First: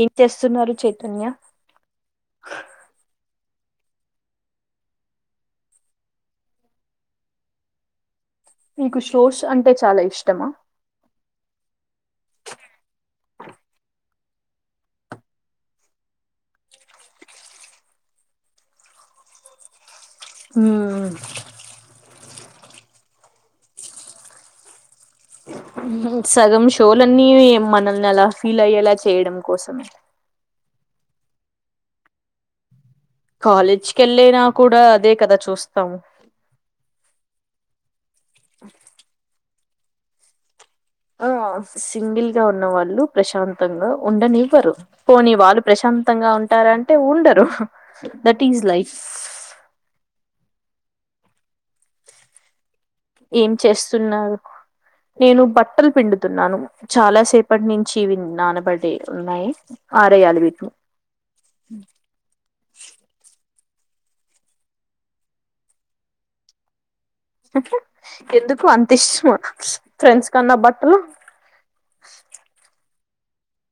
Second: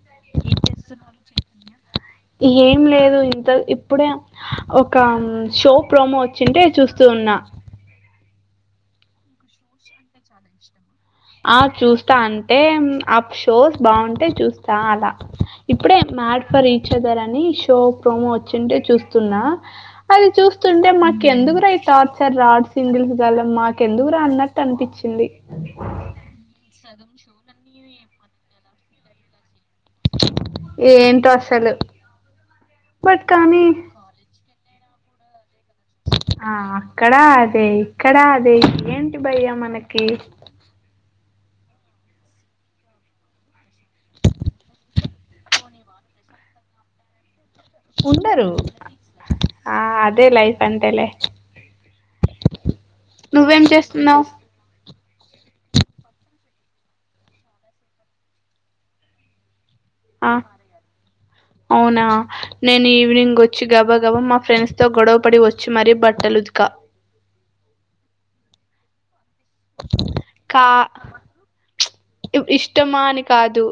ఏం చేస్తున్నారు చైతన్య ఏం లేదు తో ఇప్పుడే ఒక మ్మ్ షో ప్రోమో వచ్చింటే చూస్తూ ఉన్నా నీకు షోష్ అంటే చాలా ఇష్టమా ఆ చూస్తా అంటే ఆ షోస్ బాగుంటే చూస్తా అలా, ఇప్పుడే మ్యాడ్ ఫర్ ఈచ్ అదర్ అని షో ప్రోమో వచ్చింటే చూస్తున్నా. అది చూస్తుంటే మ్మ్ మాకు ఎందుకురా ఈ టార్ చర్ రాడ్ సింగిల్స్ గాల్లం మాకు ఎందుకు రా అన్నట్టు అనిపిచి హిందీ హ్మ్ సగం షోలన్నీ మన నిన్ను అలా ఫీల్ అయ్యేలా చేయడం. కోసమే ఏంటో అసలు. బట్ కానీ కాలేజ్ కెళ్ళేన కూడా అదే కదా చూస్ ఆ అక్కడ అదే, ఇక్కడ అదే ఏంటి బయ్యా మన కి ఆ సింగిల్ గా ఉన్న వాళ్ళు ప్రశాంతంగా ఉండనివ్వరు పోని వాళ్ళు ప్రశాంతంగా ఉంటారంటే ఉండరు. దట్ ఉండరు ఈజ్ లైఫ్ ఆ అదే లైఫ్ ంటేలే. ఏం నువ్వేం చేస్తున్నావు. చేస్తున్నారు నేను బట్టలు పిండుతున్నాను, చాలా సేపటి నుంచివి నానబడి ఉన్నాయి. ఆ ఆరేయాలి వీటిని అవునా నేను ఈవినింగొ చ్చి గబ గబా మా ఫ్రెండ్స్ తో గొడవ పడి వచ్చి మరి బట్టలు ఉతికా. ఎందుకు? అంతిష్టమా. ఫ్రెండ్స్ కన్నా కా బట్టలు. ఇష్టమా అని కాదు.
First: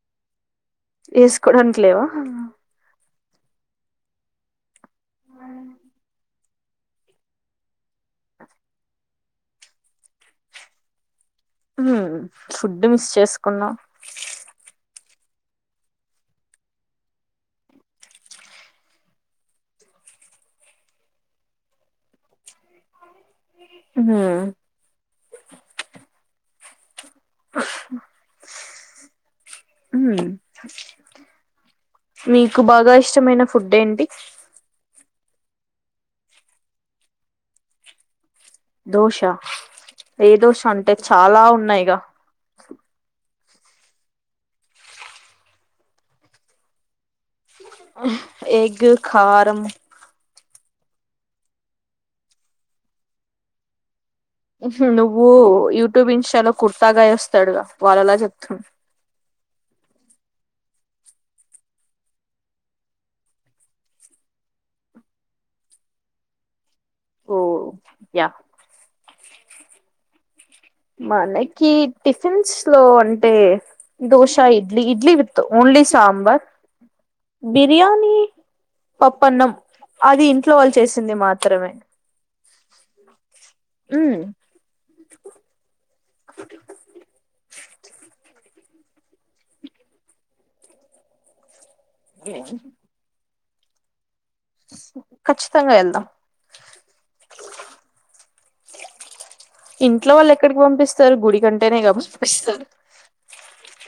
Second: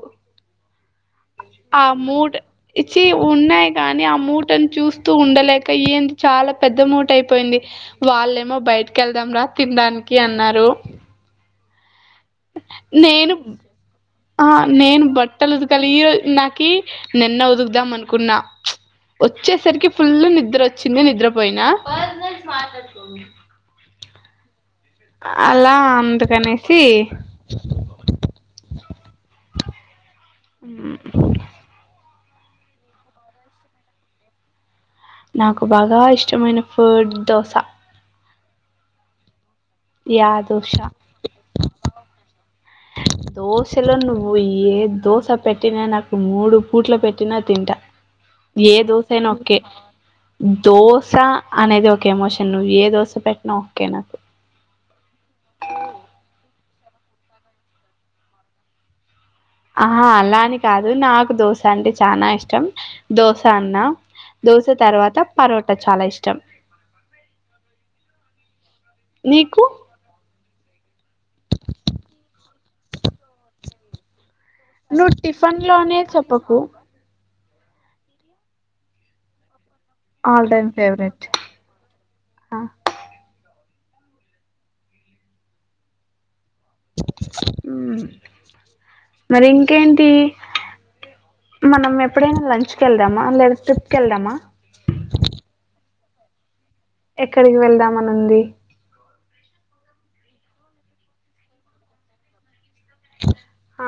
ఎసుకోడానికిలేవా? కిఉన్నాయి కాని ఆ మూటను చూస్తూ ఉండలేక ఏంటి చాలా పెద్ద మూట అయిపోయింది, వాళ్ళేమో బయటకి వెళ్దాం రా తినడానికి అన్నారు. హ్ ఫుడ్ మిస్ నేను చేసుకున్నావు. ట్టలు ఉతకాలి ఈ రోజు నాకి నిన్న ఉదుకుదాం అనుకున్నా వచ్చేసరికి ఫుల్ నిద్ర వచ్చింది నిద్రపోయినా. హా అలా అందుకనేసి హ్ ఉ మీకు బాగా ఇష్టమైన ఫుడ్ ఏంటి? నాకు బాగా ఇష్టమైన ఫుడ్ దోస. దోశ యా ఏదోశ దోశ అంటే చాలా ఉన్నాయిగా. దోశలో నువ్వు ఏ దోశ పెట్టినా నాకు మూడు పూట్లు పెట్టినా తింటా ఏ ఎగ్ దోసైనా ఒకే. కారం దోశ అనేది ఒక ఎమోషన్ నువ్వు ఏ దోశ పెట్టినా ఓకే నాకు. నువ్వు యూట్యూబ్, ఇన్స్టాలో కుర్తాగాయ్ వస్తాడుగా వాళ్ళలా చెప్తున్నావు. ఆహా అలాని కాదు నాకు దోశ అంటే చానా ఇష్టం దోశ అన్న దోశ తర్వాత పరోట చాలా ఇష్టం. ఓ య నీకు మనకి టిఫిన్స్ లో అంటే దో అ ఇడ్లీ ఇడ్లీ నువ్వు వితు టిఫిన్ ఓన్లీ లోనే సాబార్ చెప్పకు బిర్యాణి పప్పన్నం అది ఆల్ ఇంట్లో టైమ్ వాళ్ళు చేసింది ఫేవరెట్ మాత్రమే మ్ ఉ మరి ఇంకేంటి మనం ఎప్పుడైనా లంచ్ కెళ్దామా లేద ట్రిప్ కెళ్దమ ఖచ్చితంగా వెళ్దాం ఎక్కడికి వెళ్దాం అని ఉంది ఇంట్లో వాళ్ళు ఎక్కడికి పంపిస్తారు గుడి కంటేనేగా పంపిస్తారు ఆ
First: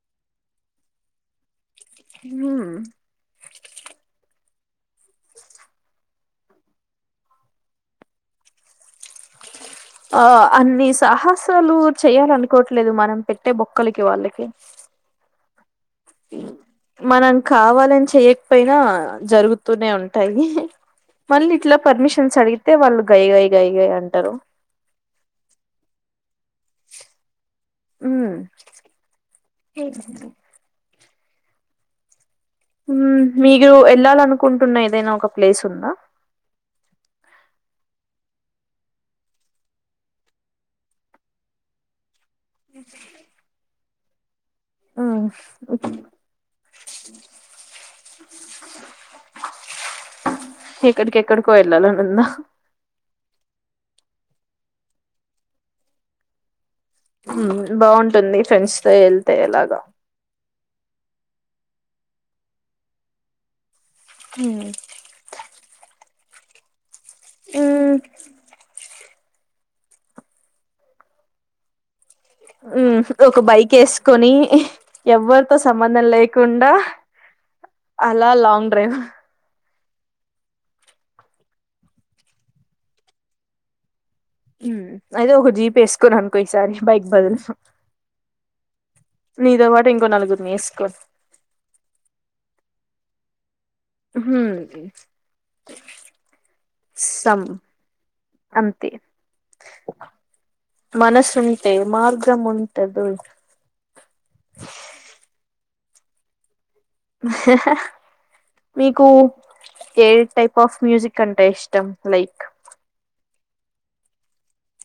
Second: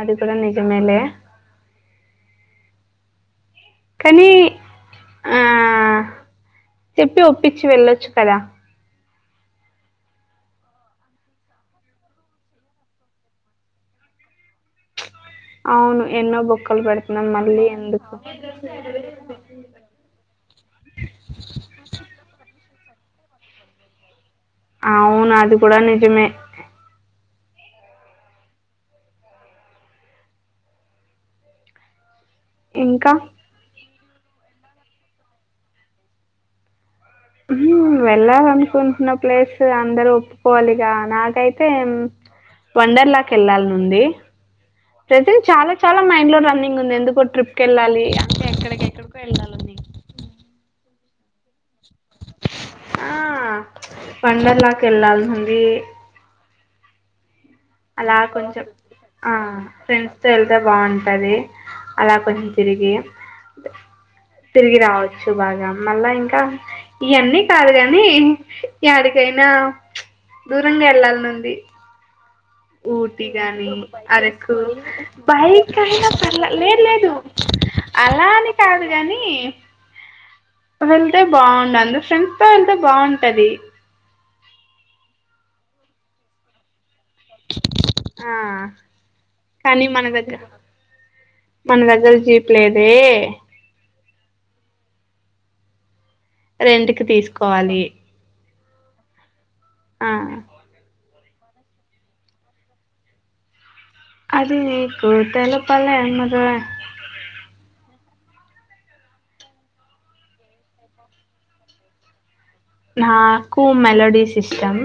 అది కూడా నిజమేలే ఉ కానీ ఆ చెప్పి ఒప్పించి వెళ్ళొచ్చు కదా ఆ అన్ని సాహసాలు చెయాలనుకోవట్లేదు మనం పెట్టే బొక్కలకి వాళ్ళకి అవును ఎన్నో బొక్కలు పెడుతున్నాం మనం మళ్ళీ కావాలని ఎందుకు చెయకపోయినా జరుగుతూనే ఉంటాయి మళ్ళీ ఇట్లా పర్మిషన్స్ అడిగి అయితే వాళ్ళు గై గై గై గై అంటారు అవును అది కూడా నిజమే ఉ ఇంకా మీగురు ల్లాలనుకుంటున్న ఏదైనా ఒక ప్లేస్ ఉందా ఉ వెళ్ళాలనుకుంటున్న ప్లేస్ అందరుూ ఒప్పుకోవాలిగా నాకైతే వండర్ లాక్ యెళ్ళాలనుంది ఉమ్ ప్రజె చాలా చాలా మైండ్ లో రన్నింగ్ ఉంది ఎందుకో ట్రిప్ కెళ్ళాలి అంటే ఎక్కడికిెక్కడికో వెళ్ళాలంది యెక్కడికె యెక్కడకో ఎల్లలనుందా ఆ వండర్లాకి వెళ్ళాలి ఉంది అలా బాగుంటుంది కొంచెం ఫ్రెండ్స్ తో ఆ యెళ్తే ఎలాగొ ఫ్రెండ్స్ వెళ్తే తో బాగుంటది అలా కొంచెం తిరిగి హ తిరిగి రావచ్చు బాగా మళ్ళా ఇంకా ట ఇవన్నీ కాదు మ్ గాని యాడికైనా దూరంగా వెళ్ళాలను ఉంది మ్ ఊటి ఒక గాని బైక్ వేసుకొని అరకు ఎవరితో బైక సంబంధం అయినా పర్ల లేకుండా లేదు లేదు అలా అలానే లాంగ్ కాదు డ్రైవ్ కాని వెళ్తే బాగుండాలి శంతో వెళ్తే బాగుంటది మ్మ్ అదే ఒక జీప్ వేసుకోని అనుకో ఈసారి బైక్ బదులు ఆ నీతో కానీ పాటు మన ఇంకో దగ్గర నలుగురిని వేసుకో మన దగ్గర జీప్ లేదే. ఉహ్ హుం రెంట్ కి తీసుకోవాలి అంతే ఆ ఉంటే మార్గం ఉంటదోయ్ అది నీకు తెలవ్ పల్లే మరే మీకు ఏ టైప్ ఆఫ్ మ్యూజిక్ అంటే ఇష్టం లైక్ నాకు మెలడీస్ ఇస్టమ్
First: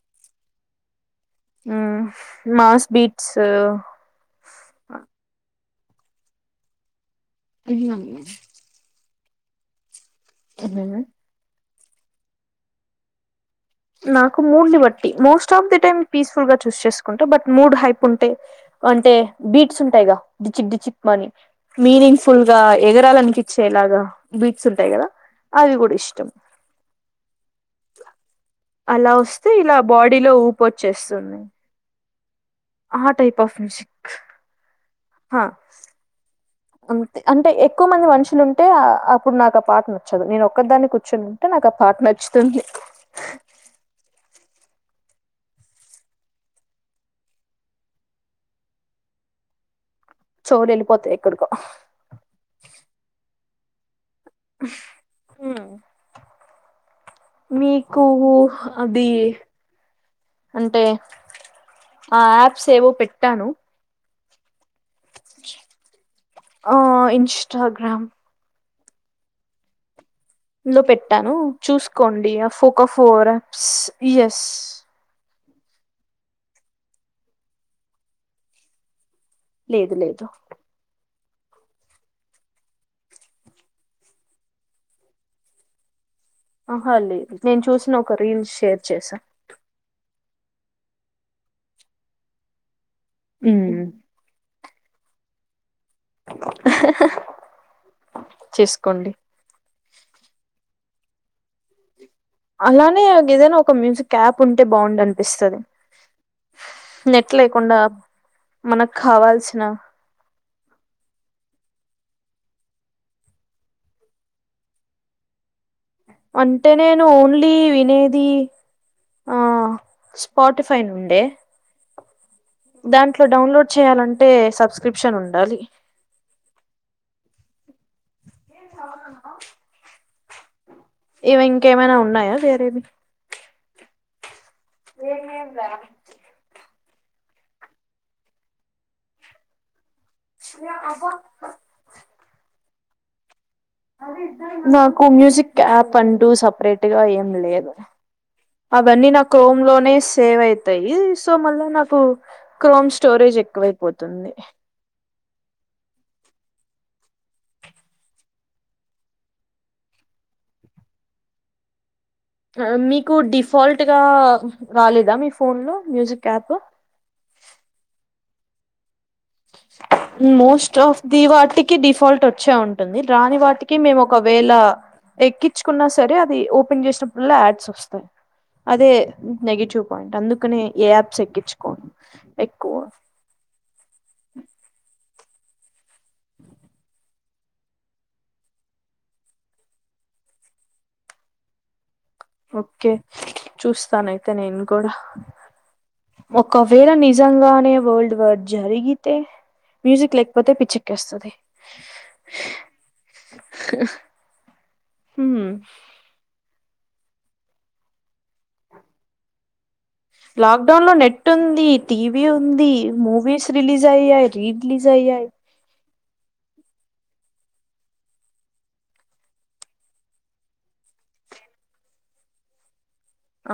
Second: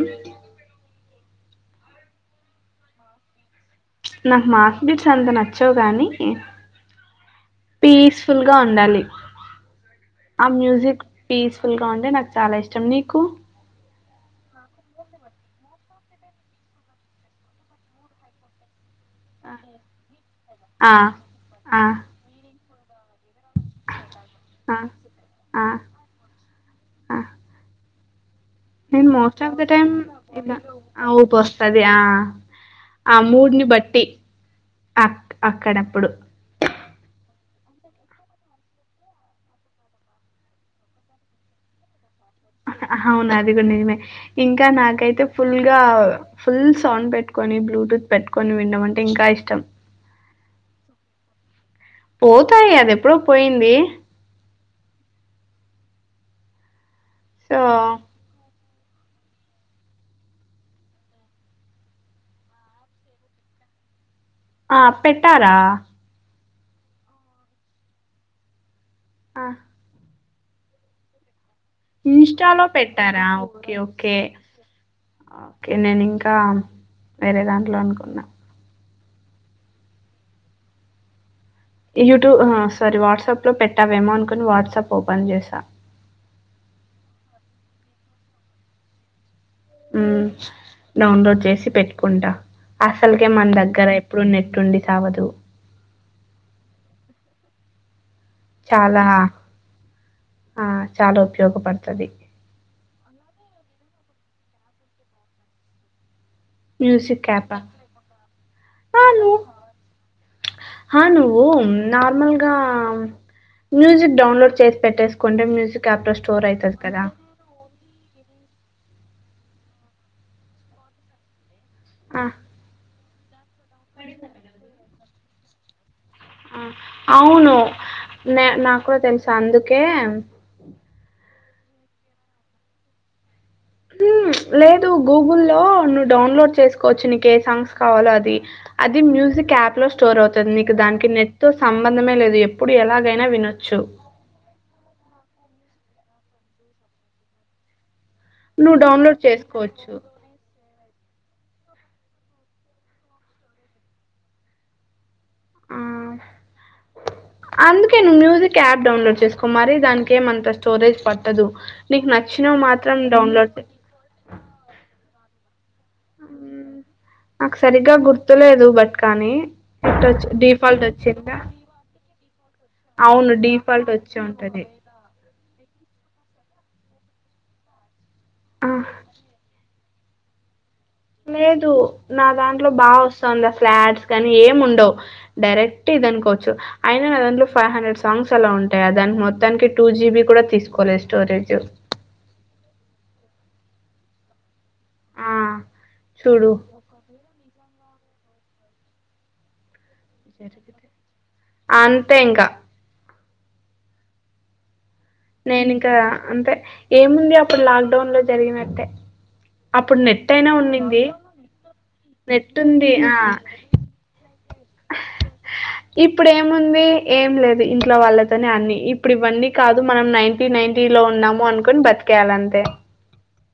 హ్మ్ మాస్ బీట్స్ నాకు మాస్ బీట్స్ అంత న చ్చవ్ గాని ఉ పీస్ఫుల్ గా ఉండాలి ఆ మ్యూజిక్ ఉ పీస్ ఫుల్ గా ఉంటే నాకు చాలా ఇష్టం నీకు నాకు మూడ్ని బట్టి most of the time peaceful గా చూస్ చేసుకుంటే బట్ మూడ్ హైప్ ఉంటే అంటే బీట్స్ ఉంటాయిగా డిచిక్ ఆ డిచిక్ మని ఆ మీనింగ్ ఫుల్ గ ఎగ వినాలనిపిచ్చేలాగా బీట్స్ ఆ ఉంటాయి గదా అవి గూడా ఇష్టం నేన్ అలా మోస్ట్ వస్తే ఆఫ్ ద ఇలా టై బాడీలో అ ఊపొచ్చేస్తుంది ఊపస్తస్తాది ఆ ఆ టైప్ ఆఫ్ మూడ్ని బట్టి అక్ మ్యూజిక్అ అక్కడప్పుడు అంతే అంటే ఎక్కువ మంది మనుషులు ఉంటే అప్పుడు నాక్ ఆ పాట్ నచ్చదు. నే ఒక్కదాని కూర్చొని ఉంటే నాకు ఆ పాట నచ్చుత్ అవును అది కూడా నిజమే ఇంకా నాకైతే ఫుల్గా ఫుల్ సౌండ్ పెట్టుకొని బ్లూటూత్ పెట్టుకొని విండమంటే ఇంకా ఇష్టం. చోవ్లు వెళ్ళిపోతాయి ఎక్కడికో పోతాయి అది ఎప్పుడో పోయింది. హ్మ్ సో మీకు అది అంటే ఆ యాప్స్ ఏవో పెట్టాను. ఆ పెట్టారా ఆ ఇన్స్టాగ్రామ్ ఆ లో పెట్టాను చూసుకోండి ఆ ఇన్స్టాలో ఫోకో పెట్టారా four apps okay okay yes okay నేను ఇంకా వేరే దాంట్లో అనుకున్నా. లేదు లేదు యూట్యూబ్ ఆ స్వారీ వాట్సాప్ లో పెట్టావేమో అనుకుని వాట్సాప్ ఓపెన్ చేసా. ఆహ లేదు నేను చూసిన ఒక రీల్స్ షేర్ చేసా హ్మ్ డౌన్లోడ్ చేసి పెట్టుకుంటా. అసలుకే మన మ్మ్. దగ్గర ఎప్పుడు నెట్టుండి టావదు చాలా చేసుకోండి ఆ చాలా ఉపయోగపడ్తది అలానే అది గేదైనా ఒక మ్యూజిక్ యాప్ ఉంటే బాగుండు అనిపిస్తాది. మ్యూజిక్ యాప్ మనకు అవ్ను కావాల్సిన ఆహా నువ్వు నార్మల్ గా మ్యూజిక్ డౌన్లోడ్ చేసి పెట్టేసుకుంటే మ్యూజిక్ యాప్‌లో స్టోర్ అంటే అయితది కదా! నేను ఓన్లీ వినేది ఆ స్పాటిఫై నుండే ఆ దాంట్లో డౌన్లోడ్ చేయాలంటే సబ్స్క్రిప్షన్ ఉం డాలీ ఆ అవును మే నాక్ కూడా తెలుసు అందుకే ఇవి ఇంకేమైనా ఉన్నాయా వేరేవి హ్మ్ లేదు గూగుల్లో నువ్వు డౌన్లోడ్ చేస్కో కోచ్ నీకే ఏ సాంగ్స్ కావాలో అది అది మ్యూజిక్ యాప్ లో స్టోర్ అవుతుంది నీకు దానికి నెట్తో సంబంధమే లేదు ఇప్పుడు ఎలాగైనా విన. నాకు మ్యూజిక్ యాప్ అంటూ సపరేట్ గా ఏం లేదు. నువ్వు అవన్నీ డౌన్‌లోడ్ నా క్రోమ్ చేసుకోవచ్చు. లోనే సేవ్ అయి అతాయి సో మళ్ళా నాకు క్రోమ్ స్టోరేజ్ ఎక్కువైపోతుంది. ఆ! అందుకే ను్ మ్యూజిక్ యాప్ డౌన్లోడ్ చేసుకో మరి దానికి ఏమంత స్టోరేజ్ పట్టదు. నీకు నచ్చినవి మాత్రం మీకు డౌన్‌లోడ్ చే డిఫాల్ట్గా రాలేదా మీ. ఫోన్లో అ సరిగా గుర్తు లేదు బట్ కానీ, ఇట్టొచ్చి మోస్ట్ డిఫాల్ట్ ఆఫ్ ది వచ్చిందా? వాటికి డిఫాల్ట్ వచ్చే ఉంటుంది అవును. రాని వాటికి డిఫాల్ట్ మేము వచ్చి ఒకవేళ ఉంటది. ఎక్కించుకున్నా సరే అది ఒప్ ఓపెన్ చేసినప్పుడుఆళ్ల యాడ్స్ వస్తాయి. అదే ఆ! నెగెటివ్ పాయింట్ అందుకనే ఏ యాప్స్ లేదు ఎక్కించుకోను నా దాంట్లో ఎక్కువ బాగా వస్తుంది అసలు యాడ్స్ కాని ఏము ఉండవ్ డైరెక్ట్ ఇదనుకోవచ్చు అయిన నా దాంట్లో ఫైవ్ హండ్రెడ్ సాంగ్స్ అలా ఉంటాయి. దానీ మొత్తానికి టూ జీబి కూడా తీసుకోలేదు స్టోరేజ్ ఓకే చూస్తను అయితే నేను ఆ చూడు ఒకవేళ నిజంగానే వరల్డ్ వార్ జారిగితే మ్యూజిక్ లేకపోతే పిచ్చెకేస్తాది అంతే ఇంకా అ నేను ఇంకా అంతే ఏముంది అప్పుడు లాక్ డౌన్ లో జరిగినట్టే అప్పుడు నెట్ అయినా లాక్డౌన్ లో ఉన్నింది నెట్ ఉంది టీవీ ఉంది మూవీస్ రిలీజ్ అయ్యాయి రీరిలీజ్ అయ్యాయి ఇప్పుడేముంది ఏం లేదు ఇంట్లో వాళ్ళతోని అన్ని ఇప్పుడు ఇవన్నీ కాదు మనం నైన్టీ నైన్టీ లో ఉన్నాము అనుకొని బతికేయాలంతే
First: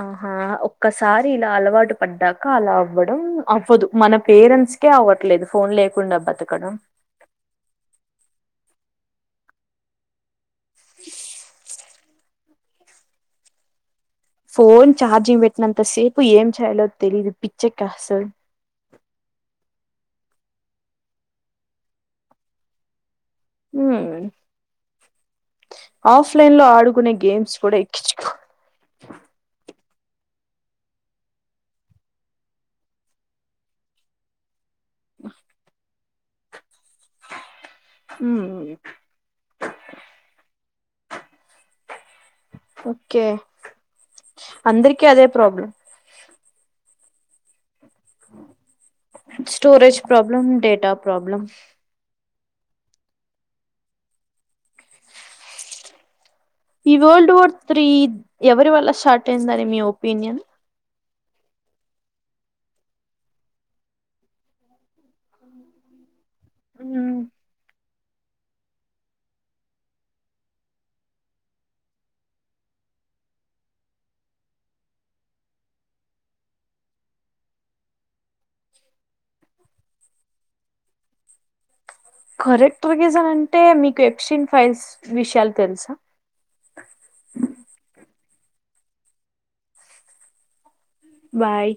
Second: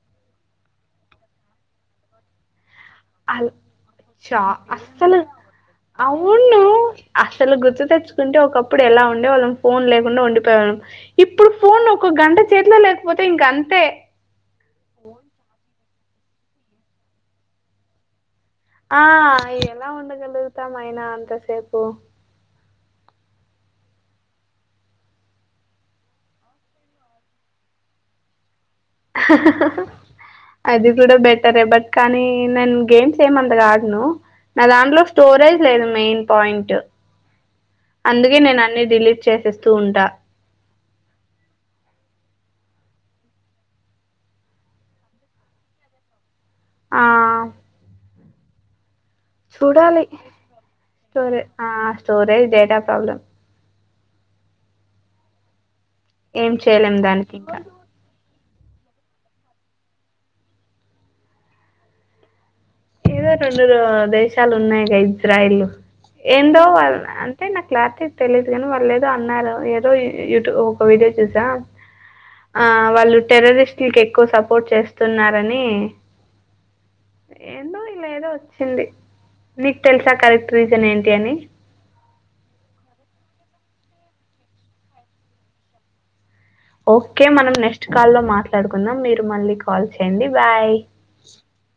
ఆహా ఒక్కసారి ఇలా అలవాటు పడ్డాక అలా అవ్వడం అల్ అవ్వదు మన చా పేరెంట్స్కే అస్సలు అవ్వట్లేదు ఫోన్ లేకుండా బతకడం ఉంటే ఒకప్పుడు ఎలా ఉండేవాళ్ళం ఫోన్ లేకుండా ఉండిపోయేవాళ్ళం. ఇప్పుడు ఫోన్ ఒక గంట చేతిలో లేకపోతే ఇంక అంతే ఫోన్ చార్జింగ్ పెట్టినతసేపు ఇప్పు ఏం చేయాలో తెలీదు పిచ్చెకేస్తాది ఆ ఎలా ఉండగలుగుతాం అయినా అంతసేపు హామ్ ఆఫ్లైన్ లో ఆడుకునే గేమ్స్ కూడా ఎక్కించుకో అది కూడా బెటరే బట్ కానీ నేను గేమ్స్ ఏమంతగా ఆడను నా దాంట్లో స్టోరేజ్ లేదు మెయిన్ పాయింట్ అందుకే హ్మ్ నేను అన్ని డిలీట్ చేసేస్తూ ఉంటా. ఓకే అందరికి అదే ప్రాబ్లం ఆ స్టోరేజ్ చూడాలి ప్రాబ్లం డేటా ప్రాబ్లం స్టోరే ఆ స్టోరేజ్ డేటా ప్రాబ్లం ఏం ఈ చేయలేం వర్ల్డ్ దానికి వోర్ ఇంకా త్రీ ఎవరి వల్ల స్టార్ట్ అయిందని మీ ఒపీనియన్ ఏదో రెండు దేశాలు ఉన్నాయి గ ఇజ్రాయిల్ ఏందో అంటే నాకు క్లారిటీ తెలియదు కాని వాళ్ళు ఏదో అన్నారు ఏదో యూట్యూబ్ ఒక వీడియో చూసా ఆ వాళ్ళు టెర్రరిస్ట్లకి ఎక్కువ సపోర్ట్ చేస్తున్నారని ఏదో వచ్చింది నీకు తెలుసా కరెక్ట్ రీజన్ ఏంటి అని కరెక్ట్ రీసన్ అంటే మీకు ఎక్స్టంన్ ఫైల్స్ విషయాలు తెలుసా ఓకే మనం నెక్స్ట్ కాల్ లో మాట్లాడుకుందాం మీరు మళ్ళీ కాల్ చేయండి బాయ్ బాయ్